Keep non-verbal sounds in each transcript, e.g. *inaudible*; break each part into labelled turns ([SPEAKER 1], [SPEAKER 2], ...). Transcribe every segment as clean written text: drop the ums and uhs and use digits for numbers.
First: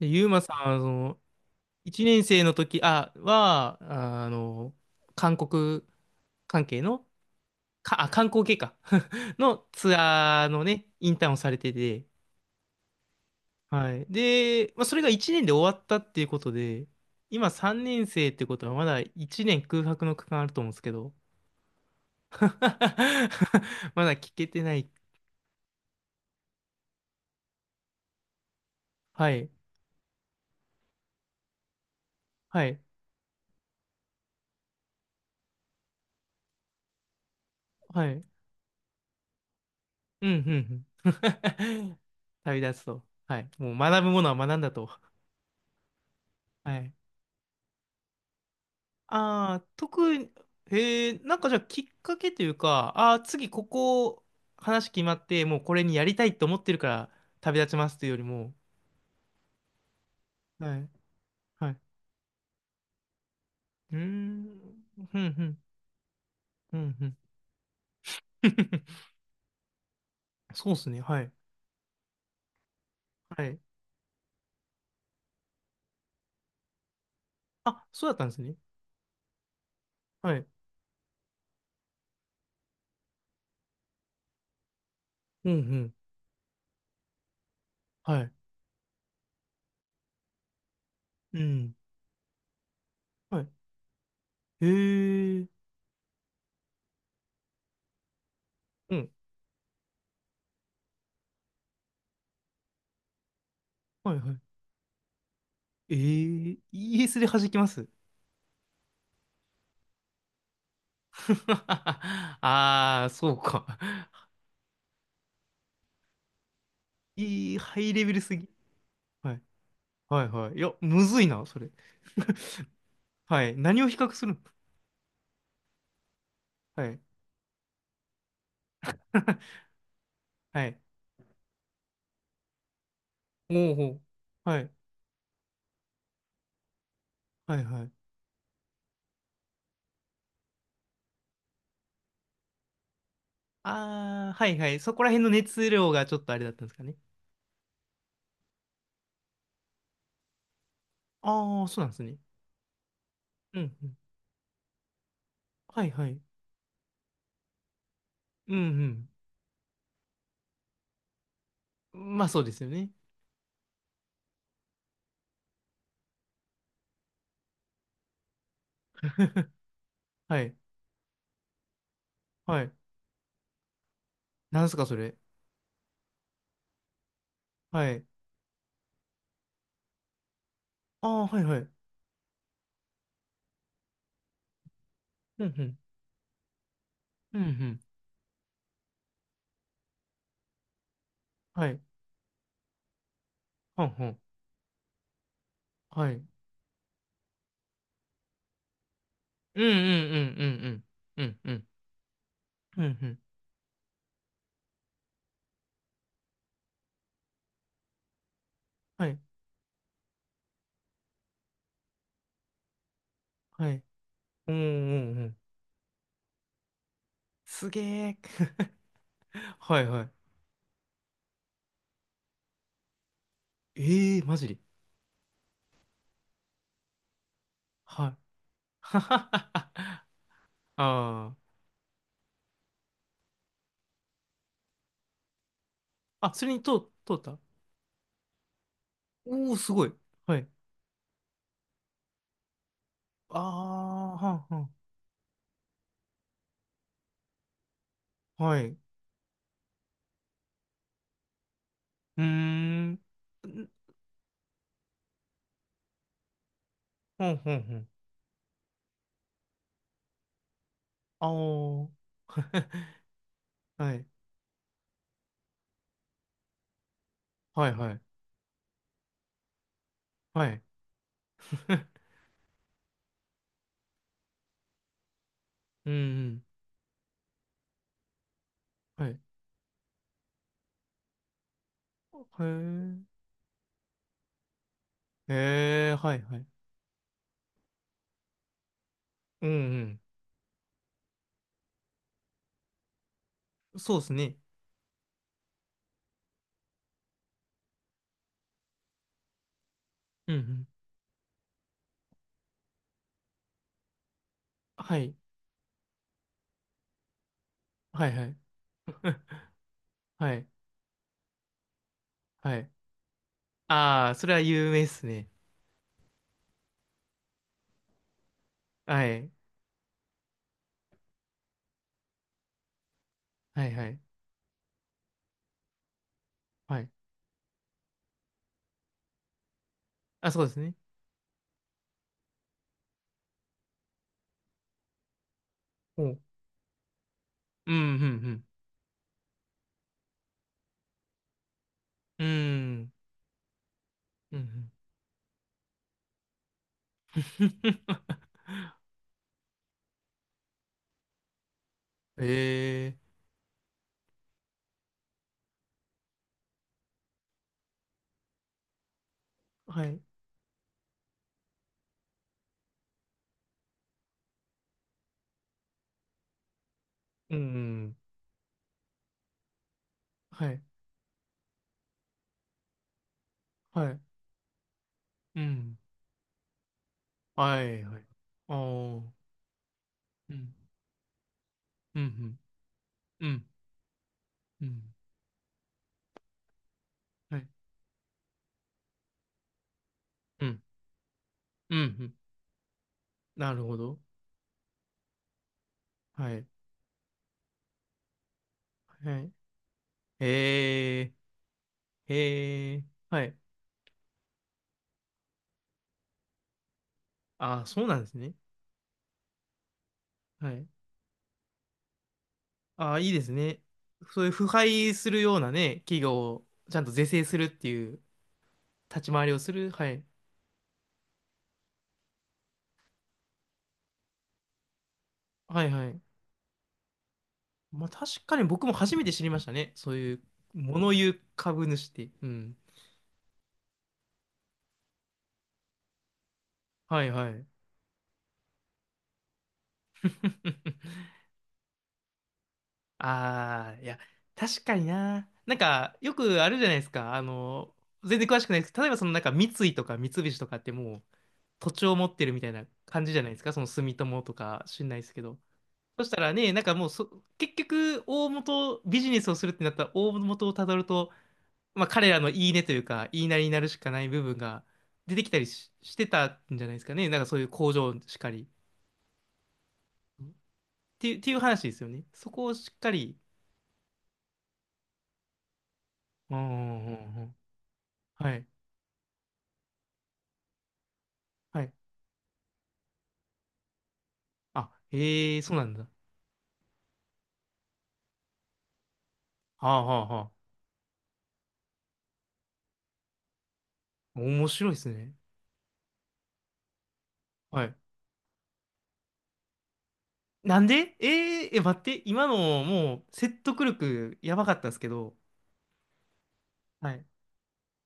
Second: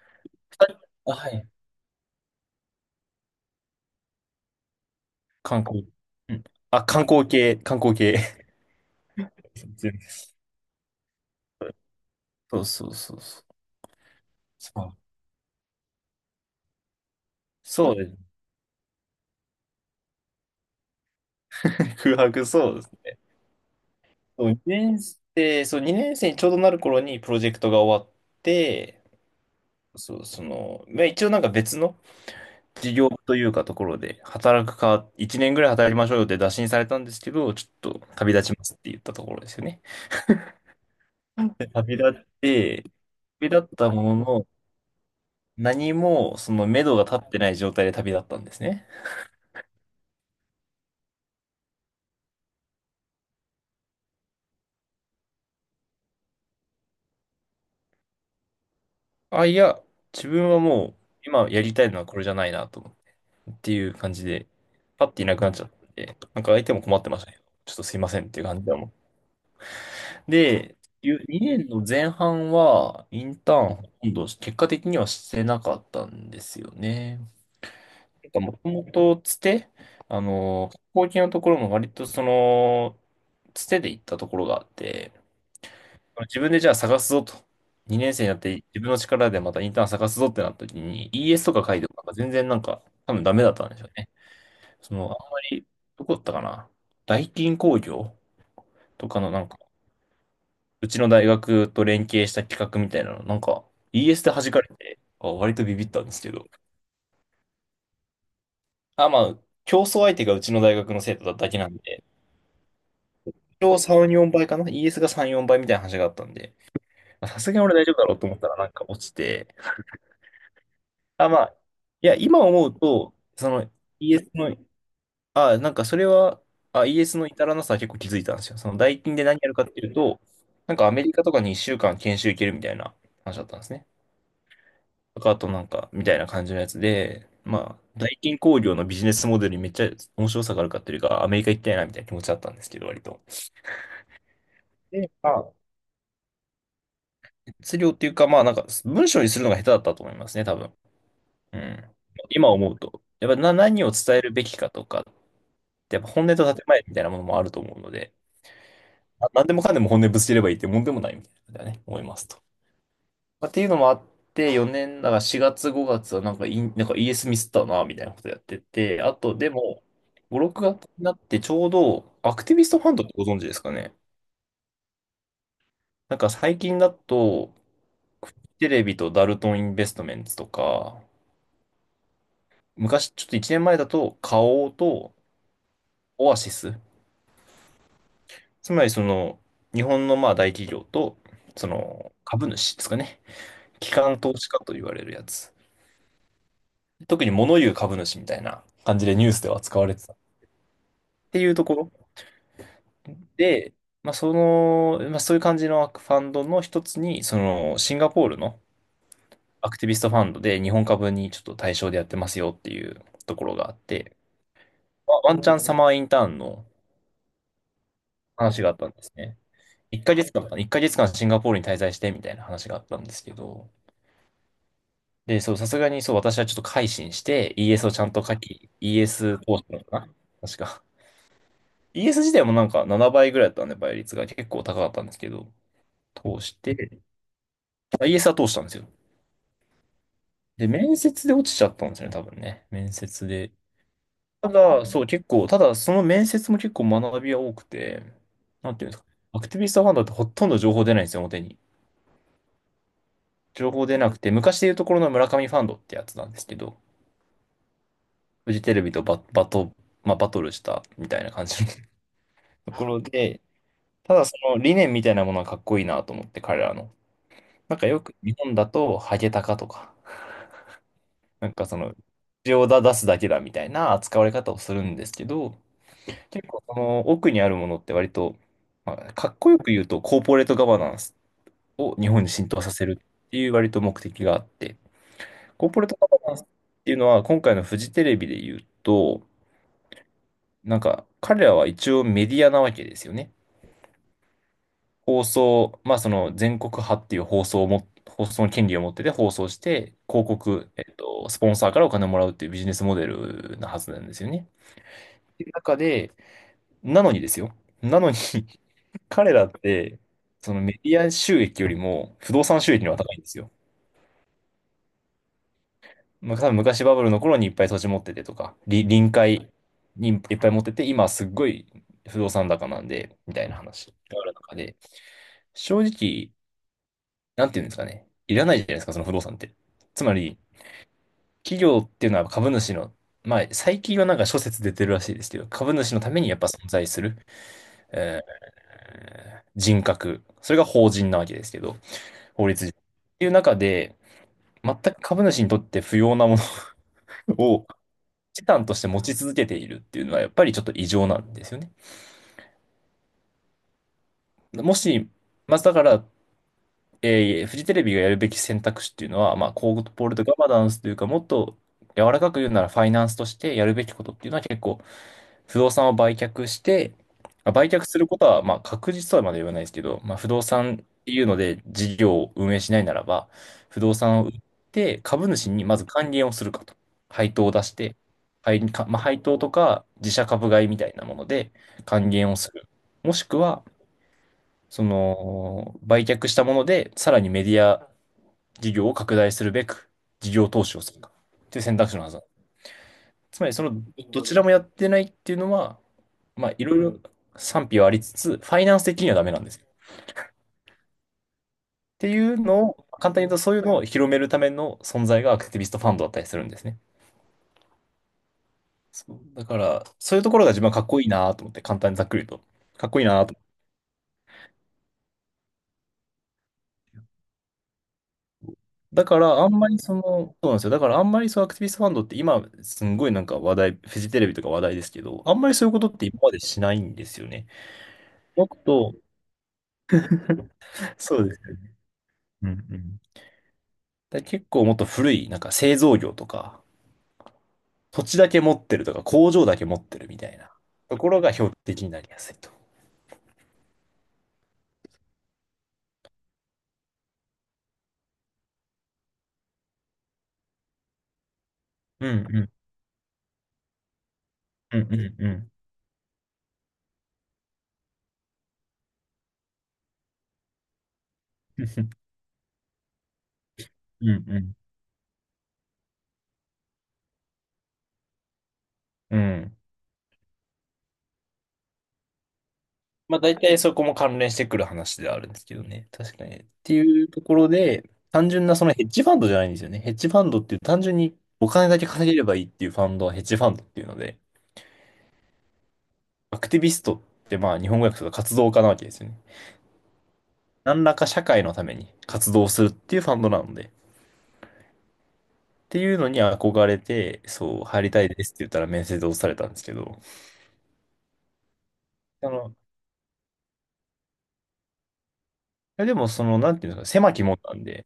[SPEAKER 1] で、ユーマさんは、そ
[SPEAKER 2] あ、
[SPEAKER 1] の、
[SPEAKER 2] はい。
[SPEAKER 1] 1年生の時、あ、は、ああの、韓
[SPEAKER 2] 観
[SPEAKER 1] 国
[SPEAKER 2] 光。うん。
[SPEAKER 1] 関係
[SPEAKER 2] あ、観
[SPEAKER 1] の、
[SPEAKER 2] 光系、観光
[SPEAKER 1] 観
[SPEAKER 2] 系。
[SPEAKER 1] 光系か *laughs* のツ
[SPEAKER 2] *laughs*
[SPEAKER 1] アーのね、インターンをされてて、
[SPEAKER 2] そうそうそうそう。
[SPEAKER 1] はい。
[SPEAKER 2] そ
[SPEAKER 1] で、まあ、
[SPEAKER 2] う
[SPEAKER 1] それが1年で終わったっていうことで、今3
[SPEAKER 2] そうで
[SPEAKER 1] 年生
[SPEAKER 2] す。
[SPEAKER 1] ってことはまだ1年空白の区間あると思うんですけど、
[SPEAKER 2] *laughs* 空白、
[SPEAKER 1] *laughs*
[SPEAKER 2] そうです。
[SPEAKER 1] まだ聞
[SPEAKER 2] そ
[SPEAKER 1] け
[SPEAKER 2] う、
[SPEAKER 1] てない。
[SPEAKER 2] 2年生、そう、2年生にちょうどなる頃にプロジェクトが終わって、
[SPEAKER 1] はい。
[SPEAKER 2] そう、その、まあ、一応なんか別の
[SPEAKER 1] はい。
[SPEAKER 2] 事業というかところで、働くか、1年ぐらい働きましょうよって打診されたんですけど、ちょっと
[SPEAKER 1] はい。
[SPEAKER 2] 旅立ちますって言ったところですよね。
[SPEAKER 1] うん、うん、うん。
[SPEAKER 2] で旅
[SPEAKER 1] *laughs*
[SPEAKER 2] 立っ
[SPEAKER 1] 旅立
[SPEAKER 2] て、
[SPEAKER 1] つと。は
[SPEAKER 2] 旅
[SPEAKER 1] い。
[SPEAKER 2] 立
[SPEAKER 1] も
[SPEAKER 2] っ
[SPEAKER 1] う
[SPEAKER 2] たも
[SPEAKER 1] 学ぶ
[SPEAKER 2] の
[SPEAKER 1] ものは
[SPEAKER 2] の、
[SPEAKER 1] 学んだと。
[SPEAKER 2] 何もその
[SPEAKER 1] は
[SPEAKER 2] 目
[SPEAKER 1] い。
[SPEAKER 2] 処が立ってない状態で旅立ったんですね。
[SPEAKER 1] ああ、特に、へえ、なんかじゃあきっかけというか、ああ、次ここ話決まって、もうこれにやりたいと思ってるから旅立ちますというよりも、
[SPEAKER 2] あ、いや、自分は
[SPEAKER 1] は
[SPEAKER 2] も
[SPEAKER 1] い、
[SPEAKER 2] う、今や
[SPEAKER 1] は
[SPEAKER 2] り
[SPEAKER 1] い。
[SPEAKER 2] たいのはこれじゃないなと、っていう
[SPEAKER 1] うー
[SPEAKER 2] 感じで、
[SPEAKER 1] ん、
[SPEAKER 2] パッ
[SPEAKER 1] ふ
[SPEAKER 2] てい
[SPEAKER 1] ん
[SPEAKER 2] なく
[SPEAKER 1] ふ
[SPEAKER 2] なっ
[SPEAKER 1] ん、
[SPEAKER 2] ちゃって、なんか相手
[SPEAKER 1] ふ
[SPEAKER 2] も
[SPEAKER 1] ん
[SPEAKER 2] 困っ
[SPEAKER 1] ふ
[SPEAKER 2] て
[SPEAKER 1] ん。
[SPEAKER 2] ましたね。ちょっとすいませんっていう感じだもん。
[SPEAKER 1] *laughs* そうっ
[SPEAKER 2] で、
[SPEAKER 1] すね、はい、
[SPEAKER 2] 2年の前半は、イン
[SPEAKER 1] は
[SPEAKER 2] ター
[SPEAKER 1] い。
[SPEAKER 2] ンほとんど結果的にはしてなかったんですよね。
[SPEAKER 1] あ、そうだったん
[SPEAKER 2] なん
[SPEAKER 1] で
[SPEAKER 2] か
[SPEAKER 1] すね。
[SPEAKER 2] もともとつて、
[SPEAKER 1] はい。
[SPEAKER 2] 後期のところも割とその、つてで行ったところがあって、
[SPEAKER 1] うんうん、
[SPEAKER 2] 自分でじゃあ探すぞと。2年
[SPEAKER 1] は
[SPEAKER 2] 生に
[SPEAKER 1] い。
[SPEAKER 2] なって自分の力でまたインターン探すぞってなった時に
[SPEAKER 1] う
[SPEAKER 2] ES とか
[SPEAKER 1] ん、
[SPEAKER 2] 書いてもなんか全然なんか多分ダ
[SPEAKER 1] は
[SPEAKER 2] メだ
[SPEAKER 1] い。
[SPEAKER 2] ったんでしょうね。
[SPEAKER 1] へ
[SPEAKER 2] そのあん
[SPEAKER 1] え
[SPEAKER 2] ま
[SPEAKER 1] ー、
[SPEAKER 2] り、どこだったかな。大金工業
[SPEAKER 1] う
[SPEAKER 2] と
[SPEAKER 1] ん、
[SPEAKER 2] かのなんか、うちの大学と連携した企画みたいなの、なんか
[SPEAKER 1] はい
[SPEAKER 2] ES で
[SPEAKER 1] は
[SPEAKER 2] 弾
[SPEAKER 1] い。
[SPEAKER 2] かれて、あ、割とビビっ
[SPEAKER 1] え
[SPEAKER 2] たんですけど。
[SPEAKER 1] え、イーエスで弾きます
[SPEAKER 2] あ、まあ、競争相手がうちの大学の生徒だっただけなんで、
[SPEAKER 1] *laughs* ああー、そうか。
[SPEAKER 2] 今日3、4倍かな？ ES が3、4倍みたいな話があったんで、まあさす
[SPEAKER 1] いい、
[SPEAKER 2] がに俺
[SPEAKER 1] ハ
[SPEAKER 2] 大丈
[SPEAKER 1] イ
[SPEAKER 2] 夫
[SPEAKER 1] レ
[SPEAKER 2] だ
[SPEAKER 1] ベ
[SPEAKER 2] ろう
[SPEAKER 1] ル
[SPEAKER 2] と思
[SPEAKER 1] す
[SPEAKER 2] った
[SPEAKER 1] ぎ。
[SPEAKER 2] らなんか落ち
[SPEAKER 1] はい
[SPEAKER 2] て、
[SPEAKER 1] はいはい。いや、むずい
[SPEAKER 2] あ、ま
[SPEAKER 1] な、
[SPEAKER 2] あ、
[SPEAKER 1] それ。
[SPEAKER 2] いや、今思う
[SPEAKER 1] *laughs*
[SPEAKER 2] と、
[SPEAKER 1] は
[SPEAKER 2] そ
[SPEAKER 1] い。
[SPEAKER 2] の
[SPEAKER 1] 何を比較す
[SPEAKER 2] ES
[SPEAKER 1] るの
[SPEAKER 2] の、あ、なんかそれは、
[SPEAKER 1] は
[SPEAKER 2] あ、イ
[SPEAKER 1] い。
[SPEAKER 2] ーエスの至らなさは結構気づいたんですよ。その代金で何やるかっ
[SPEAKER 1] *laughs*
[SPEAKER 2] ていうと、
[SPEAKER 1] は
[SPEAKER 2] なん
[SPEAKER 1] い。
[SPEAKER 2] かアメリカとかに1週間研修行けるみたいな話だったんで
[SPEAKER 1] お
[SPEAKER 2] す
[SPEAKER 1] うほ
[SPEAKER 2] ね。
[SPEAKER 1] う。はい。
[SPEAKER 2] とか、あとなんか、みたいな感じのやつで、
[SPEAKER 1] はい
[SPEAKER 2] まあ、
[SPEAKER 1] はい。
[SPEAKER 2] 代金工業のビジネスモデルにめっちゃ面白さがあるかっていうか、アメリカ行きたいなみたいな気持ちだったんですけど、割と。
[SPEAKER 1] ああ、はいはい。そこら
[SPEAKER 2] で、
[SPEAKER 1] 辺
[SPEAKER 2] ま
[SPEAKER 1] の
[SPEAKER 2] あ、
[SPEAKER 1] 熱量がちょっとあれだったんですかね。
[SPEAKER 2] 質量っていうか、まあなんか、文章にするのが下手だったと思いますね、多分。う
[SPEAKER 1] ああ、そうなん
[SPEAKER 2] ん。
[SPEAKER 1] ですね。
[SPEAKER 2] 今思うと。やっぱな、
[SPEAKER 1] うん
[SPEAKER 2] 何
[SPEAKER 1] う
[SPEAKER 2] を
[SPEAKER 1] ん。
[SPEAKER 2] 伝えるべきかとか、
[SPEAKER 1] はい
[SPEAKER 2] やっ
[SPEAKER 1] は
[SPEAKER 2] ぱ
[SPEAKER 1] い。
[SPEAKER 2] 本音と建前みたいなものもあると思うので、
[SPEAKER 1] うん
[SPEAKER 2] 何でもかんでも本音ぶつければいいってもんでもないみたいなことだね、
[SPEAKER 1] う
[SPEAKER 2] 思いま
[SPEAKER 1] ん。ま
[SPEAKER 2] す
[SPEAKER 1] あ
[SPEAKER 2] と。
[SPEAKER 1] そうですよね。
[SPEAKER 2] まあ、っていうのもあって、4年、だから4月5月はなんかイン、なんかイーエスミスったな、みたいなことやってて、あとで
[SPEAKER 1] *laughs*
[SPEAKER 2] も、5、
[SPEAKER 1] はい。
[SPEAKER 2] 6月になってちょうど、アクティ
[SPEAKER 1] は
[SPEAKER 2] ビス
[SPEAKER 1] い。
[SPEAKER 2] トファンドってご存知ですかね。
[SPEAKER 1] なんすか、それ。
[SPEAKER 2] なんか最近だと、
[SPEAKER 1] はい。
[SPEAKER 2] フジテレビとダルトンインベストメンツとか、
[SPEAKER 1] ああ、はいはい。うん
[SPEAKER 2] 昔、ちょっと1年前だと、花王と
[SPEAKER 1] うん。
[SPEAKER 2] オアシス、
[SPEAKER 1] うんうん。
[SPEAKER 2] つまりその日本のまあ大企業と
[SPEAKER 1] は
[SPEAKER 2] そ
[SPEAKER 1] い。
[SPEAKER 2] の株主ですかね。
[SPEAKER 1] はん
[SPEAKER 2] 機
[SPEAKER 1] はん。
[SPEAKER 2] 関投資家と言われるやつ。
[SPEAKER 1] はい。うん
[SPEAKER 2] 特に物言う株主みたいな感じでニュースでは
[SPEAKER 1] うんうん
[SPEAKER 2] 扱われてたっ
[SPEAKER 1] うんうん。うん
[SPEAKER 2] てい
[SPEAKER 1] う
[SPEAKER 2] うと
[SPEAKER 1] ん。
[SPEAKER 2] ころ
[SPEAKER 1] うんうん。
[SPEAKER 2] で、まあ、その、まあ、そういう感じのファンドの一つに、そのシンガポールの
[SPEAKER 1] はい。
[SPEAKER 2] アクティビストファンドで日本株にちょっと対象でやってますよっていうところが
[SPEAKER 1] は
[SPEAKER 2] あっ
[SPEAKER 1] い。
[SPEAKER 2] て、
[SPEAKER 1] うんう
[SPEAKER 2] ま
[SPEAKER 1] ん
[SPEAKER 2] あ
[SPEAKER 1] う
[SPEAKER 2] ワ
[SPEAKER 1] ん。
[SPEAKER 2] ンチャンサマーインターンの
[SPEAKER 1] すげえ。
[SPEAKER 2] 話があっ
[SPEAKER 1] *laughs*
[SPEAKER 2] たんですね。
[SPEAKER 1] はいは
[SPEAKER 2] 1か
[SPEAKER 1] い。
[SPEAKER 2] 月間かんかな、1ヶ月間シンガポールに滞在してみたいな話があったんですけど、
[SPEAKER 1] ええー、マジで。
[SPEAKER 2] で、そう、さすがにそう、私はちょっと改心して ES をちゃ
[SPEAKER 1] は
[SPEAKER 2] ん
[SPEAKER 1] い。
[SPEAKER 2] と書き、
[SPEAKER 1] *laughs*
[SPEAKER 2] ES 講師なのか
[SPEAKER 1] あ
[SPEAKER 2] な確か。
[SPEAKER 1] あ。
[SPEAKER 2] ES 自体もなんか7倍ぐらいだったんで、倍率が結構高かったんですけど、
[SPEAKER 1] あ、
[SPEAKER 2] 通
[SPEAKER 1] それ
[SPEAKER 2] し
[SPEAKER 1] に通、
[SPEAKER 2] て、
[SPEAKER 1] 通った
[SPEAKER 2] あ ES は通したんですよ。
[SPEAKER 1] おおー、すごい。はい。
[SPEAKER 2] で、面接で落ちちゃったんですよね、多分ね。面接
[SPEAKER 1] あ
[SPEAKER 2] で。
[SPEAKER 1] あ、はん
[SPEAKER 2] た
[SPEAKER 1] はん。
[SPEAKER 2] だ、そう、結構、ただ、その面接も結構学びは多くて、
[SPEAKER 1] はい。
[SPEAKER 2] なん
[SPEAKER 1] う
[SPEAKER 2] ていうんですか。アクティビストファンドってほとんど情報出ないんですよ、表に。
[SPEAKER 1] ーん。ん
[SPEAKER 2] 情報出なくて、昔でいうところの村上ファンドってやつなんですけど、
[SPEAKER 1] ほんほんほん。
[SPEAKER 2] フジテレビとバ、バト、まあ、バトルしたみたい
[SPEAKER 1] あ
[SPEAKER 2] な感じ
[SPEAKER 1] お。
[SPEAKER 2] ところで、
[SPEAKER 1] *laughs* はい。
[SPEAKER 2] ただその理念みたいなものはかっこいいなと思って、彼らの。
[SPEAKER 1] はい
[SPEAKER 2] なんか
[SPEAKER 1] は
[SPEAKER 2] よ
[SPEAKER 1] い。
[SPEAKER 2] く日本だと、ハゲタカとか、
[SPEAKER 1] はい。
[SPEAKER 2] なんかそ
[SPEAKER 1] *laughs*
[SPEAKER 2] の、口を出すだけだみたいな扱われ方をするんですけど、
[SPEAKER 1] うんうん。
[SPEAKER 2] 結構その奥にあるものって割と、ま
[SPEAKER 1] は
[SPEAKER 2] あ、
[SPEAKER 1] い。
[SPEAKER 2] かっこよく言うと、コーポレートガバナンスを日本に
[SPEAKER 1] へ
[SPEAKER 2] 浸透させるっていう割と目的があって、
[SPEAKER 1] え。
[SPEAKER 2] コーポレー
[SPEAKER 1] へえ、
[SPEAKER 2] トガ
[SPEAKER 1] は
[SPEAKER 2] バ
[SPEAKER 1] い
[SPEAKER 2] ナ
[SPEAKER 1] は
[SPEAKER 2] ンスっ
[SPEAKER 1] い。
[SPEAKER 2] ていうのは、今回のフジテレビで言うと、
[SPEAKER 1] うんうん。
[SPEAKER 2] なんか彼らは一応メディアなわけですよね。
[SPEAKER 1] そうですね。
[SPEAKER 2] 放送、まあその全国派っていう放送をも、放送の権利を持ってて放送して、広
[SPEAKER 1] うんうん。
[SPEAKER 2] 告、スポンサーからお金をもらうっていうビジネスモデルなはずなんですよね。
[SPEAKER 1] はい。
[SPEAKER 2] っていう中で、なのにですよ。な
[SPEAKER 1] は
[SPEAKER 2] の
[SPEAKER 1] い
[SPEAKER 2] に
[SPEAKER 1] はい。
[SPEAKER 2] *laughs* 彼らって、
[SPEAKER 1] はい。
[SPEAKER 2] そのメディア収益よりも不動
[SPEAKER 1] は
[SPEAKER 2] 産
[SPEAKER 1] い。
[SPEAKER 2] 収益の方が高いんですよ。
[SPEAKER 1] ああ、それは有名っすね。
[SPEAKER 2] まあ、多分昔バブルの頃にいっぱい土地持っててとか、
[SPEAKER 1] は
[SPEAKER 2] 臨
[SPEAKER 1] い。
[SPEAKER 2] 海にいっぱい持ってて、今すっごい不動産高なんで、みたいな
[SPEAKER 1] はい
[SPEAKER 2] 話
[SPEAKER 1] はい。
[SPEAKER 2] がある中で、正直、
[SPEAKER 1] はい。
[SPEAKER 2] なんていうんですかね。いらないじゃないですか、その不動産って。つま
[SPEAKER 1] あ、
[SPEAKER 2] り、
[SPEAKER 1] そうですね。
[SPEAKER 2] 企業っていうのは株主の、まあ、最近はなんか諸説出てるらしいですけど、株主の
[SPEAKER 1] う
[SPEAKER 2] ため
[SPEAKER 1] ん。
[SPEAKER 2] にやっぱ存在する、
[SPEAKER 1] うん、う
[SPEAKER 2] え
[SPEAKER 1] ん、
[SPEAKER 2] ー人格。それが法人なわけですけど、
[SPEAKER 1] う
[SPEAKER 2] 法律上。っ
[SPEAKER 1] ん。
[SPEAKER 2] ていう中で、
[SPEAKER 1] うん、うん。
[SPEAKER 2] 全く株主にとって不要なもの *laughs* を資
[SPEAKER 1] *laughs*
[SPEAKER 2] 産として持ち続けているっていうのは、やっぱりちょっと異常なんですよね。
[SPEAKER 1] ええ
[SPEAKER 2] もし、まずだから、フジテレビがやるべき選択肢っていうのは、まあ、コー
[SPEAKER 1] はい。
[SPEAKER 2] ポレートガバナンスというか、もっと柔らかく言うならファイナンスとしてやるべきことっていうのは結構、不動産を売却して、
[SPEAKER 1] う
[SPEAKER 2] まあ売却
[SPEAKER 1] ん。
[SPEAKER 2] することは、まあ、確実とはまだ言わないですけど、まあ、不動
[SPEAKER 1] はい。
[SPEAKER 2] 産っていうので事業を運営しないならば、不
[SPEAKER 1] は
[SPEAKER 2] 動
[SPEAKER 1] い。
[SPEAKER 2] 産を売って株
[SPEAKER 1] う
[SPEAKER 2] 主にま
[SPEAKER 1] ん。
[SPEAKER 2] ず還元をするかと。配当を
[SPEAKER 1] は
[SPEAKER 2] 出し
[SPEAKER 1] い、
[SPEAKER 2] て、
[SPEAKER 1] はい。ああ。
[SPEAKER 2] まあ、
[SPEAKER 1] う
[SPEAKER 2] 配当とか自社
[SPEAKER 1] ん。
[SPEAKER 2] 株買いみたいなもので
[SPEAKER 1] う
[SPEAKER 2] 還元を
[SPEAKER 1] ん、
[SPEAKER 2] する。もし
[SPEAKER 1] う
[SPEAKER 2] く
[SPEAKER 1] ん。
[SPEAKER 2] は、
[SPEAKER 1] うん。
[SPEAKER 2] その、売却したもので、さらに
[SPEAKER 1] は
[SPEAKER 2] メデ
[SPEAKER 1] い。
[SPEAKER 2] ィア事業を拡大するべく、事
[SPEAKER 1] う
[SPEAKER 2] 業
[SPEAKER 1] ん。
[SPEAKER 2] 投資をするか、っていう
[SPEAKER 1] う
[SPEAKER 2] 選
[SPEAKER 1] ん。う
[SPEAKER 2] 択肢のは
[SPEAKER 1] ん
[SPEAKER 2] ずだ。つま
[SPEAKER 1] な
[SPEAKER 2] り、そ
[SPEAKER 1] る
[SPEAKER 2] の、
[SPEAKER 1] ほど。
[SPEAKER 2] どちらもやってないっていうのは、
[SPEAKER 1] はい。
[SPEAKER 2] まあ、いろいろ賛否はありつつ、ファイナンス的には
[SPEAKER 1] は
[SPEAKER 2] ダメ
[SPEAKER 1] い。
[SPEAKER 2] なんですよ。っ
[SPEAKER 1] え
[SPEAKER 2] て
[SPEAKER 1] え
[SPEAKER 2] いうの
[SPEAKER 1] ええ
[SPEAKER 2] を、簡
[SPEAKER 1] は
[SPEAKER 2] 単に言う
[SPEAKER 1] い。
[SPEAKER 2] と、そういうのを広めるための存在がアクティビストファンドだったりするんですね。
[SPEAKER 1] ああ、そうなんですね。
[SPEAKER 2] そう、だから、そういうところ
[SPEAKER 1] は
[SPEAKER 2] が自分
[SPEAKER 1] い。
[SPEAKER 2] はかっこいいなと思って、簡単にざっくり言うと。かっ
[SPEAKER 1] ああ、
[SPEAKER 2] こいい
[SPEAKER 1] いいで
[SPEAKER 2] な
[SPEAKER 1] す
[SPEAKER 2] と。
[SPEAKER 1] ね。そういう腐敗するようなね、企業をちゃんと是正するっていう
[SPEAKER 2] だ
[SPEAKER 1] 立ち
[SPEAKER 2] か
[SPEAKER 1] 回り
[SPEAKER 2] ら、
[SPEAKER 1] を
[SPEAKER 2] あ
[SPEAKER 1] す
[SPEAKER 2] んま
[SPEAKER 1] る。
[SPEAKER 2] り
[SPEAKER 1] は
[SPEAKER 2] その、
[SPEAKER 1] い。
[SPEAKER 2] そうなんですよ。だから、あんまりアクティビストファンドって今、すんごい話題、フジテレビとか話題ですけど、あんまり
[SPEAKER 1] は
[SPEAKER 2] そうい
[SPEAKER 1] い、
[SPEAKER 2] うこと
[SPEAKER 1] は
[SPEAKER 2] って
[SPEAKER 1] い。
[SPEAKER 2] 今までしないんですよね。
[SPEAKER 1] まあ確かに
[SPEAKER 2] もっ
[SPEAKER 1] 僕も
[SPEAKER 2] と、
[SPEAKER 1] 初めて知りましたね。そういう、物言
[SPEAKER 2] そ
[SPEAKER 1] う
[SPEAKER 2] うですよ
[SPEAKER 1] 株
[SPEAKER 2] ね。
[SPEAKER 1] 主って。う
[SPEAKER 2] うんう
[SPEAKER 1] ん。
[SPEAKER 2] ん。結構もっと古い、なんか製造業とか、
[SPEAKER 1] はいはい。
[SPEAKER 2] 土地だけ持ってるとか、工場だけ持ってるみたいなと
[SPEAKER 1] *laughs*
[SPEAKER 2] ころが標的になりやすいと。
[SPEAKER 1] ああ、いや、確かにな。なんか、よくあるじゃないですか。あの、全然詳しくないですけど、例えばそのなんか三井とか三菱とかってもう土地を持
[SPEAKER 2] う
[SPEAKER 1] って
[SPEAKER 2] ん
[SPEAKER 1] る
[SPEAKER 2] う
[SPEAKER 1] みた
[SPEAKER 2] ん。
[SPEAKER 1] いな感じじゃないですか。その住友とか
[SPEAKER 2] うん
[SPEAKER 1] 知んないです
[SPEAKER 2] う
[SPEAKER 1] け
[SPEAKER 2] んう
[SPEAKER 1] ど。
[SPEAKER 2] ん。
[SPEAKER 1] そしたらね、なんかもうそ、結局、大元、ビジネスをするってなったら大元をたどると、まあ、彼
[SPEAKER 2] *laughs*
[SPEAKER 1] らの言い値というか、言いなりになるしかな
[SPEAKER 2] う
[SPEAKER 1] い
[SPEAKER 2] ん
[SPEAKER 1] 部分
[SPEAKER 2] うん。
[SPEAKER 1] が出てきたりしてたんじゃないですかね。なんかそういう工場しかり。
[SPEAKER 2] うん
[SPEAKER 1] っていう、っていう話ですよね。そこをしっかり。
[SPEAKER 2] まあ大体そこも関連してくる話ではあるんですけどね。確か
[SPEAKER 1] う
[SPEAKER 2] に。
[SPEAKER 1] ん
[SPEAKER 2] っ
[SPEAKER 1] う
[SPEAKER 2] て
[SPEAKER 1] んう
[SPEAKER 2] いう
[SPEAKER 1] ん
[SPEAKER 2] と
[SPEAKER 1] う
[SPEAKER 2] こ
[SPEAKER 1] ん。
[SPEAKER 2] ろで、単
[SPEAKER 1] はい。
[SPEAKER 2] 純なそのヘッジファンドじゃないんですよね。ヘッジファンドっていう単純にお
[SPEAKER 1] は
[SPEAKER 2] 金
[SPEAKER 1] い。
[SPEAKER 2] だけ稼げればいいっていうファンドはヘッジファンドっていうので、
[SPEAKER 1] あ、ええそうなんだ。は
[SPEAKER 2] アクティビストってまあ日本語訳すると活動家なわけですよね。
[SPEAKER 1] あはあは
[SPEAKER 2] 何らか社会のために活動するっていうファンドなので、っ
[SPEAKER 1] あ。面白いですね。
[SPEAKER 2] ていうのに憧れて、そう、
[SPEAKER 1] はい。
[SPEAKER 2] 入りたいですって言ったら面接で落とされたんですけど、
[SPEAKER 1] なんでえー、え、待って。今
[SPEAKER 2] あ
[SPEAKER 1] の
[SPEAKER 2] の、
[SPEAKER 1] もう説得力やばかったですけど。
[SPEAKER 2] でもなんていうんです
[SPEAKER 1] は
[SPEAKER 2] か、
[SPEAKER 1] い。い
[SPEAKER 2] 狭き門なんで、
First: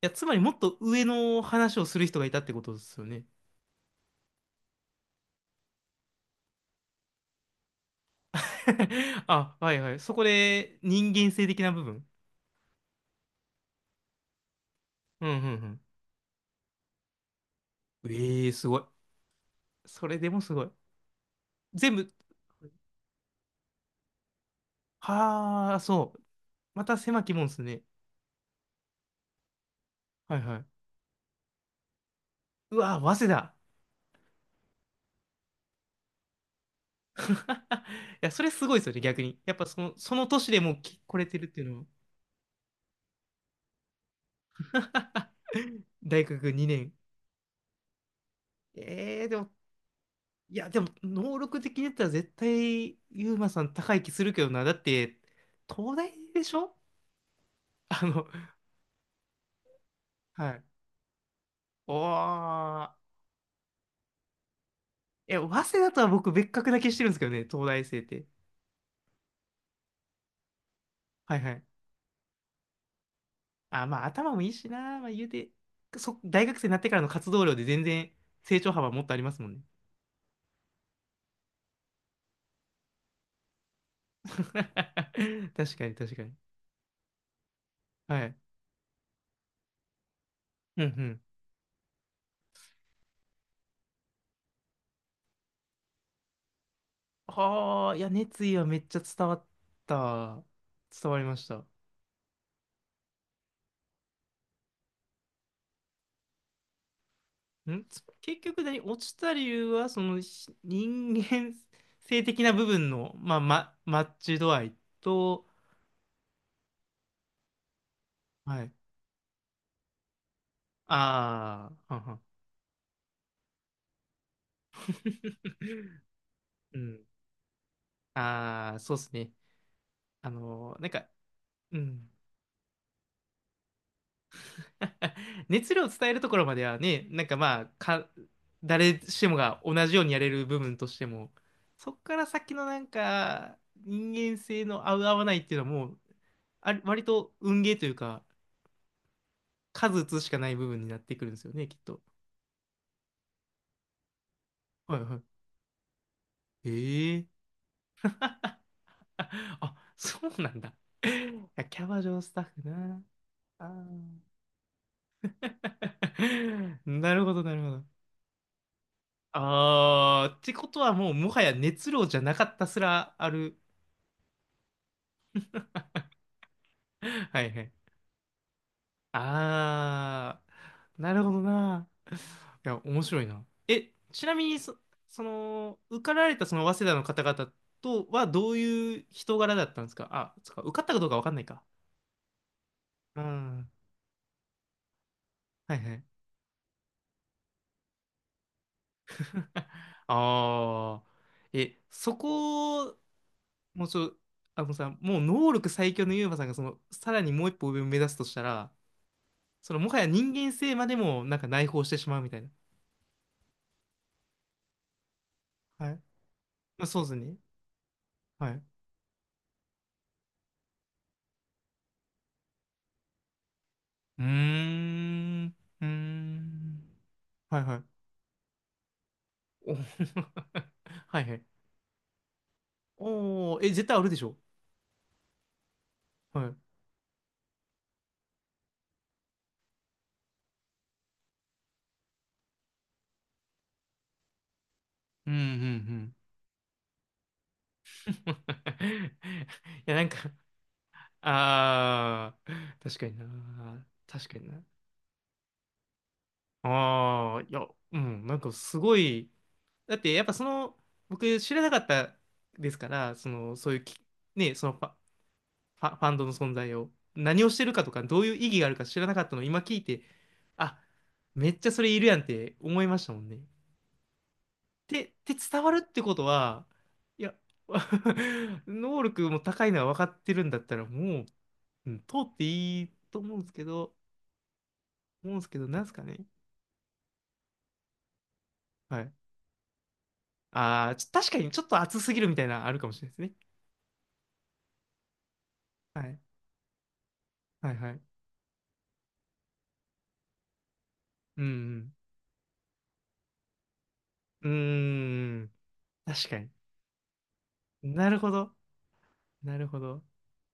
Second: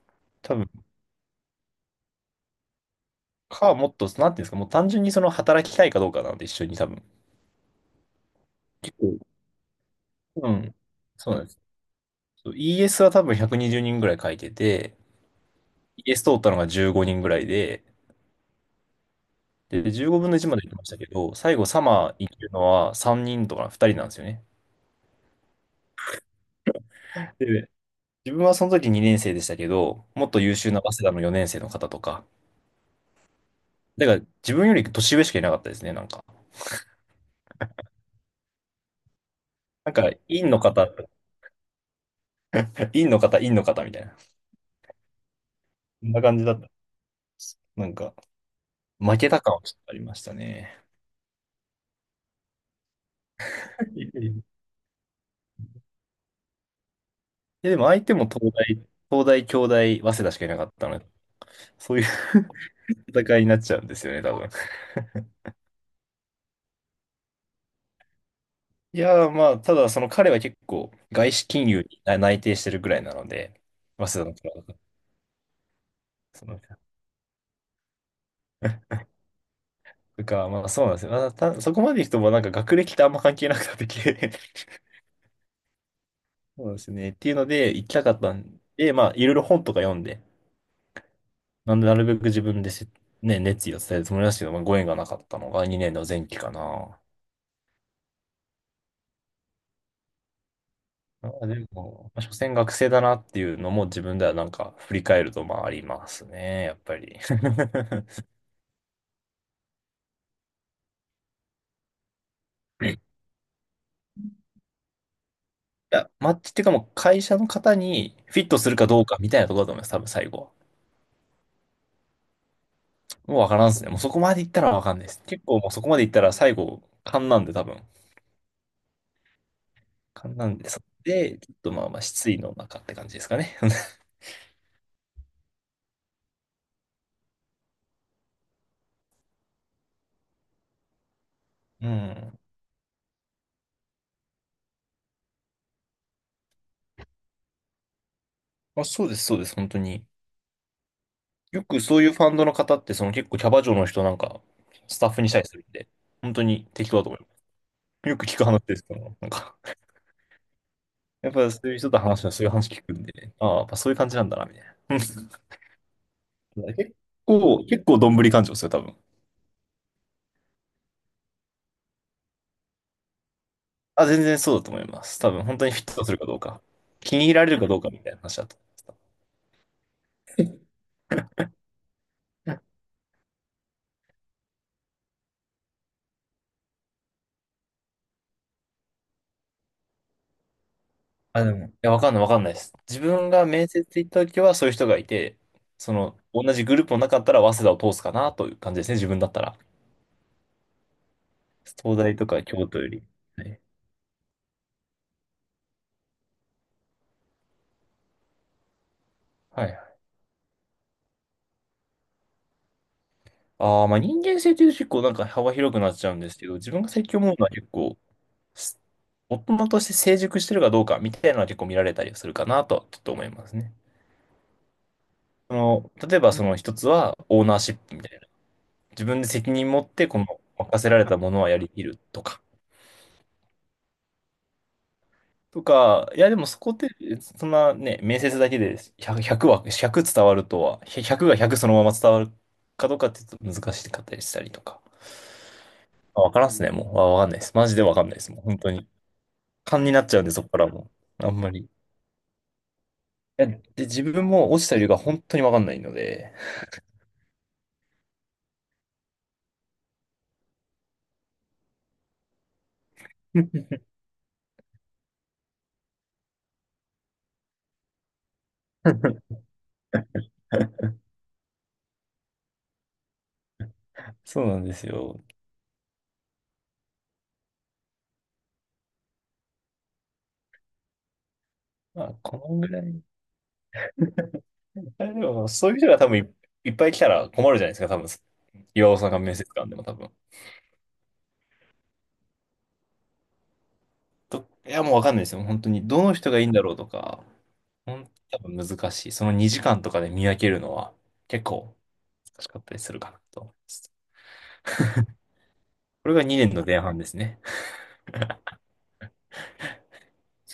[SPEAKER 1] や、つまりも
[SPEAKER 2] 多
[SPEAKER 1] っ
[SPEAKER 2] 分、
[SPEAKER 1] と上の話をする人がいたってことですよね。
[SPEAKER 2] もっと、なんていうんですか、もう単純にその働きたいかどうかなんで一緒に多分。結構、
[SPEAKER 1] *laughs* あ、はいはい。そこ
[SPEAKER 2] うん。
[SPEAKER 1] で人間
[SPEAKER 2] そうなん
[SPEAKER 1] 性
[SPEAKER 2] です。
[SPEAKER 1] 的な部分。
[SPEAKER 2] そう ES は多分120人ぐらい書いてて、
[SPEAKER 1] うんうん
[SPEAKER 2] ES 通ったのが15人ぐらいで、
[SPEAKER 1] うん。ええー、すごい。
[SPEAKER 2] で、
[SPEAKER 1] そ
[SPEAKER 2] 15
[SPEAKER 1] れで
[SPEAKER 2] 分の
[SPEAKER 1] も
[SPEAKER 2] 1
[SPEAKER 1] す
[SPEAKER 2] まで
[SPEAKER 1] ご
[SPEAKER 2] 行
[SPEAKER 1] い。
[SPEAKER 2] きましたけど、最後サ
[SPEAKER 1] 全
[SPEAKER 2] マ
[SPEAKER 1] 部、
[SPEAKER 2] ー行けるのは3人とか2人なんですよね。
[SPEAKER 1] はあ、そう。また狭きもんです
[SPEAKER 2] で、
[SPEAKER 1] ね。
[SPEAKER 2] 自分はその時2年生でしたけど、もっ
[SPEAKER 1] はい
[SPEAKER 2] と優
[SPEAKER 1] は
[SPEAKER 2] 秀な
[SPEAKER 1] い。
[SPEAKER 2] 早稲田の4年生の方とか、
[SPEAKER 1] うわー、早稲田。
[SPEAKER 2] だから自分より年上しかいなかったですね、なんか。
[SPEAKER 1] *laughs* いや、それすごいですよね、逆に。やっぱその、その
[SPEAKER 2] 院
[SPEAKER 1] 年
[SPEAKER 2] の
[SPEAKER 1] でもう
[SPEAKER 2] 方、
[SPEAKER 1] 来れてるっていうのは。
[SPEAKER 2] *laughs* 院の方、院の方みたいな。
[SPEAKER 1] *laughs*
[SPEAKER 2] そんな
[SPEAKER 1] 大
[SPEAKER 2] 感じ
[SPEAKER 1] 学
[SPEAKER 2] だった。
[SPEAKER 1] 2年。
[SPEAKER 2] なんか、負
[SPEAKER 1] ええー、
[SPEAKER 2] け
[SPEAKER 1] で
[SPEAKER 2] た
[SPEAKER 1] も、
[SPEAKER 2] 感はちょっとありました
[SPEAKER 1] いや、で
[SPEAKER 2] ね。
[SPEAKER 1] も、能力的に言ったら絶対、ユうマさん高い気するけど
[SPEAKER 2] *laughs*
[SPEAKER 1] な。だって、東大でしょ
[SPEAKER 2] や、でも
[SPEAKER 1] *laughs*
[SPEAKER 2] 相
[SPEAKER 1] あ
[SPEAKER 2] 手も
[SPEAKER 1] の、
[SPEAKER 2] 東大、京大、早稲田しかい
[SPEAKER 1] は
[SPEAKER 2] なか
[SPEAKER 1] い。
[SPEAKER 2] ったので、
[SPEAKER 1] お
[SPEAKER 2] そういう *laughs*
[SPEAKER 1] ー。
[SPEAKER 2] 戦いになっちゃうんですよね、多分。*laughs*
[SPEAKER 1] え、早稲田とは僕別格な気してるんですけどね、東大生って。
[SPEAKER 2] いやー、まあ、ただ、その彼は結構、外
[SPEAKER 1] はい
[SPEAKER 2] 資
[SPEAKER 1] は
[SPEAKER 2] 金
[SPEAKER 1] い。
[SPEAKER 2] 融に内定してるぐらいなので、
[SPEAKER 1] あ、まあ
[SPEAKER 2] 早稲
[SPEAKER 1] 頭も
[SPEAKER 2] 田
[SPEAKER 1] いい
[SPEAKER 2] の
[SPEAKER 1] し
[SPEAKER 2] 方
[SPEAKER 1] な、まあ言うて、そ、
[SPEAKER 2] そ
[SPEAKER 1] 大学
[SPEAKER 2] の、
[SPEAKER 1] 生になってからの活動量で全然成長幅
[SPEAKER 2] *laughs*
[SPEAKER 1] もっとありますもんね。
[SPEAKER 2] とか、まあ、そうなんですよ。まあ、そこまで行くと、まあ、なんか学歴ってあんま関係なくなってきて *laughs*
[SPEAKER 1] *laughs* 確かに確かに。
[SPEAKER 2] そうですね。っていうので、行きたか
[SPEAKER 1] は
[SPEAKER 2] った
[SPEAKER 1] い。
[SPEAKER 2] んで、まあ、いろいろ本とか読んで、
[SPEAKER 1] うんうん。
[SPEAKER 2] なんで、なるべく自分でせ、ね、熱意を伝えるつもりなんですけど、まあ、ご縁がなかったのが2年の前期かな。
[SPEAKER 1] はあ、いや、熱意はめっちゃ伝わった。伝わりまし
[SPEAKER 2] あで
[SPEAKER 1] た。
[SPEAKER 2] も、まあ所詮学生だなっていうのも自分ではなんか振り返るとまあありますね、やっぱり。*laughs*
[SPEAKER 1] 結局何、落ちた理由は、その人間性的な部分の、
[SPEAKER 2] い
[SPEAKER 1] まあ、ま、マッチ度合いと、
[SPEAKER 2] や、マッチっていうかもう会社の方にフィット
[SPEAKER 1] は
[SPEAKER 2] す
[SPEAKER 1] い。
[SPEAKER 2] るかどうかみたいなところだと思います、多分最後は。
[SPEAKER 1] ああ、はんはん
[SPEAKER 2] もうわからんですね。もうそこまでいったらわかんないです。結
[SPEAKER 1] *laughs*
[SPEAKER 2] 構もうそこまでいったら最
[SPEAKER 1] う
[SPEAKER 2] 後、
[SPEAKER 1] ん。
[SPEAKER 2] 勘なんで多分。
[SPEAKER 1] ああ、そうですね。あ
[SPEAKER 2] 勘なんで、
[SPEAKER 1] の
[SPEAKER 2] そ
[SPEAKER 1] ーなんか、
[SPEAKER 2] れで、ちょっと
[SPEAKER 1] う
[SPEAKER 2] まあまあ
[SPEAKER 1] ん。
[SPEAKER 2] 失意の中って感じですかね。*laughs*
[SPEAKER 1] *laughs* 熱量を伝えるところまではね、なんかまあ、か、誰しもが同じようにやれる部分としても、
[SPEAKER 2] う
[SPEAKER 1] そっから
[SPEAKER 2] ん。
[SPEAKER 1] 先のなんか、人間性の合う合わないっていうのはもう、あ割と運ゲーというか、
[SPEAKER 2] まあそうです、そうです、本当
[SPEAKER 1] 数打
[SPEAKER 2] に。
[SPEAKER 1] つしかない部分になってくるんですよ
[SPEAKER 2] よ
[SPEAKER 1] ね、きっ
[SPEAKER 2] くそ
[SPEAKER 1] と。
[SPEAKER 2] ういうファンドの方ってその結構キャバ嬢の人なんか
[SPEAKER 1] は
[SPEAKER 2] ス
[SPEAKER 1] い
[SPEAKER 2] タッ
[SPEAKER 1] は
[SPEAKER 2] フにし
[SPEAKER 1] い。
[SPEAKER 2] たりするんで、本当に適当だと思い
[SPEAKER 1] ええ
[SPEAKER 2] ます。よく聞く話ですから、な
[SPEAKER 1] あ、
[SPEAKER 2] んか、
[SPEAKER 1] あ、そうなんだ。
[SPEAKER 2] *laughs* やっ
[SPEAKER 1] い
[SPEAKER 2] ぱそ
[SPEAKER 1] や
[SPEAKER 2] ういう
[SPEAKER 1] キャ
[SPEAKER 2] 人と
[SPEAKER 1] バ嬢
[SPEAKER 2] 話は
[SPEAKER 1] スタ
[SPEAKER 2] そ
[SPEAKER 1] ッ
[SPEAKER 2] ういう
[SPEAKER 1] フ
[SPEAKER 2] 話聞く
[SPEAKER 1] な。
[SPEAKER 2] んで、ああ、やっ
[SPEAKER 1] あ
[SPEAKER 2] ぱそういう感じなんだな、みたいな。*laughs* うん
[SPEAKER 1] ー *laughs* なるほど、なるほ
[SPEAKER 2] 結
[SPEAKER 1] ど。
[SPEAKER 2] 構どんぶり感情ですよ、多分。
[SPEAKER 1] ああ、ってことはもう、もはや熱量じゃなかったすらある
[SPEAKER 2] あ、全然そうだと思います。多分、本当にフィットするかどうか。気に
[SPEAKER 1] *laughs*
[SPEAKER 2] 入
[SPEAKER 1] は
[SPEAKER 2] ら
[SPEAKER 1] い
[SPEAKER 2] れる
[SPEAKER 1] は
[SPEAKER 2] か
[SPEAKER 1] い。
[SPEAKER 2] どうかみたいな話だと思います。
[SPEAKER 1] あー、なるほどな。
[SPEAKER 2] うん
[SPEAKER 1] いや、面白いな。え、ちなみにそ、その、受かられたその早稲田の方々とはどういう人柄だったんですかあ、そっか、受かったかどうかわかんな
[SPEAKER 2] あ、
[SPEAKER 1] い
[SPEAKER 2] で
[SPEAKER 1] か。
[SPEAKER 2] も、いや、わかんないです。自
[SPEAKER 1] う
[SPEAKER 2] 分が面
[SPEAKER 1] ん。
[SPEAKER 2] 接行った時はそういう人がいて、
[SPEAKER 1] はい
[SPEAKER 2] そ
[SPEAKER 1] はい。
[SPEAKER 2] の、同じグループの中だったら、早稲田を通すかなという感じですね、自分だったら。
[SPEAKER 1] *laughs* ああ、え、
[SPEAKER 2] 東大
[SPEAKER 1] そ
[SPEAKER 2] とか京都よ
[SPEAKER 1] こ、
[SPEAKER 2] り。はい。
[SPEAKER 1] もうちょ、あのさ、もう能力最強のユーマさんが、その、さらにもう一歩上を目指すとしたら、
[SPEAKER 2] は
[SPEAKER 1] そ
[SPEAKER 2] い
[SPEAKER 1] の、もはや人間性までも、なんか内包してしまうみたいな。
[SPEAKER 2] ああ、まあ人間性というと結構なんか幅広く
[SPEAKER 1] は
[SPEAKER 2] なっ
[SPEAKER 1] い。
[SPEAKER 2] ちゃうんですけど、自分
[SPEAKER 1] まあ、
[SPEAKER 2] が
[SPEAKER 1] そう
[SPEAKER 2] 最
[SPEAKER 1] です
[SPEAKER 2] 近思
[SPEAKER 1] ね。
[SPEAKER 2] うのは結構、
[SPEAKER 1] はい
[SPEAKER 2] す大人として成熟してるかどうかみたいなのは結構見られたりするかなとはちょっと思いますね。
[SPEAKER 1] うーん。
[SPEAKER 2] そ
[SPEAKER 1] うー
[SPEAKER 2] の、例えばその一
[SPEAKER 1] ん。
[SPEAKER 2] つはオーナ
[SPEAKER 1] は
[SPEAKER 2] ー
[SPEAKER 1] い
[SPEAKER 2] シ
[SPEAKER 1] は
[SPEAKER 2] ップみ
[SPEAKER 1] い。
[SPEAKER 2] たいな。自分で責任
[SPEAKER 1] お
[SPEAKER 2] 持ってこの任せられ
[SPEAKER 1] *laughs*
[SPEAKER 2] た
[SPEAKER 1] はい
[SPEAKER 2] も
[SPEAKER 1] は
[SPEAKER 2] の
[SPEAKER 1] い。
[SPEAKER 2] はやりきるとか。
[SPEAKER 1] おお、え、絶対あるでしょ。
[SPEAKER 2] とか、いやで
[SPEAKER 1] はい。
[SPEAKER 2] も
[SPEAKER 1] う
[SPEAKER 2] そ
[SPEAKER 1] ん
[SPEAKER 2] こって、そんなね、面接だけで100、ひゃくは、1伝わるとは、100が100そのまま伝わるかどうかってちょっと難しかったりしたりとか。
[SPEAKER 1] うんうん。
[SPEAKER 2] まあわからんっすね、もう。わかんないです。マジでわか
[SPEAKER 1] *laughs*
[SPEAKER 2] んないです。もう本当に。
[SPEAKER 1] い
[SPEAKER 2] 勘に
[SPEAKER 1] や、
[SPEAKER 2] な
[SPEAKER 1] な
[SPEAKER 2] っ
[SPEAKER 1] ん
[SPEAKER 2] ち
[SPEAKER 1] か、
[SPEAKER 2] ゃうんで、そこからも。あんまり。い
[SPEAKER 1] ああ、確かにな。
[SPEAKER 2] やで、自分
[SPEAKER 1] 確かに
[SPEAKER 2] も
[SPEAKER 1] な。
[SPEAKER 2] 落ちた理由が本当にわかんないので。
[SPEAKER 1] ああ、いや、うん、なんかすごい、だってやっぱその、僕知らなかったですから、その、そういうき、ね、そのパ、ファ、ファンドの存在を。何をしてるかとか、どういう意義があるか知らなかったの
[SPEAKER 2] *laughs*
[SPEAKER 1] を今聞いて、あ、めっちゃそれいるやんって思いましたもんね。
[SPEAKER 2] そうなんです
[SPEAKER 1] で、
[SPEAKER 2] よ。
[SPEAKER 1] で伝わるってことは、いや、*laughs* 能力も高いのは分かってるんだったら、もう、うん
[SPEAKER 2] まあ、
[SPEAKER 1] 通っ
[SPEAKER 2] こ
[SPEAKER 1] て
[SPEAKER 2] のぐら
[SPEAKER 1] いい
[SPEAKER 2] い。
[SPEAKER 1] と思うんですけど、
[SPEAKER 2] あれで
[SPEAKER 1] 思うんで
[SPEAKER 2] も、
[SPEAKER 1] すけど、
[SPEAKER 2] そういう
[SPEAKER 1] なん
[SPEAKER 2] 人
[SPEAKER 1] す
[SPEAKER 2] が
[SPEAKER 1] か
[SPEAKER 2] 多分
[SPEAKER 1] ね。
[SPEAKER 2] い、いっぱい来たら困るじゃないですか、多分。岩尾
[SPEAKER 1] は
[SPEAKER 2] さん
[SPEAKER 1] い。
[SPEAKER 2] が面接官でも多分。
[SPEAKER 1] ああ、ちょ確かにちょっと熱すぎるみたいなのあるかもしれないですね。
[SPEAKER 2] と、いや、もうわかんないですよ。本当に。
[SPEAKER 1] は
[SPEAKER 2] どの
[SPEAKER 1] い。
[SPEAKER 2] 人がいいんだろうとか、
[SPEAKER 1] はいは
[SPEAKER 2] ほ
[SPEAKER 1] い。
[SPEAKER 2] ん、多分難しい。その2時間とかで見分けるのは
[SPEAKER 1] う
[SPEAKER 2] 結構
[SPEAKER 1] ん
[SPEAKER 2] 難しかったりするかなと思います。
[SPEAKER 1] うん。うーん。
[SPEAKER 2] これが
[SPEAKER 1] 確か
[SPEAKER 2] 2
[SPEAKER 1] に。
[SPEAKER 2] 年の前半ですね。
[SPEAKER 1] なるほど。なるほど。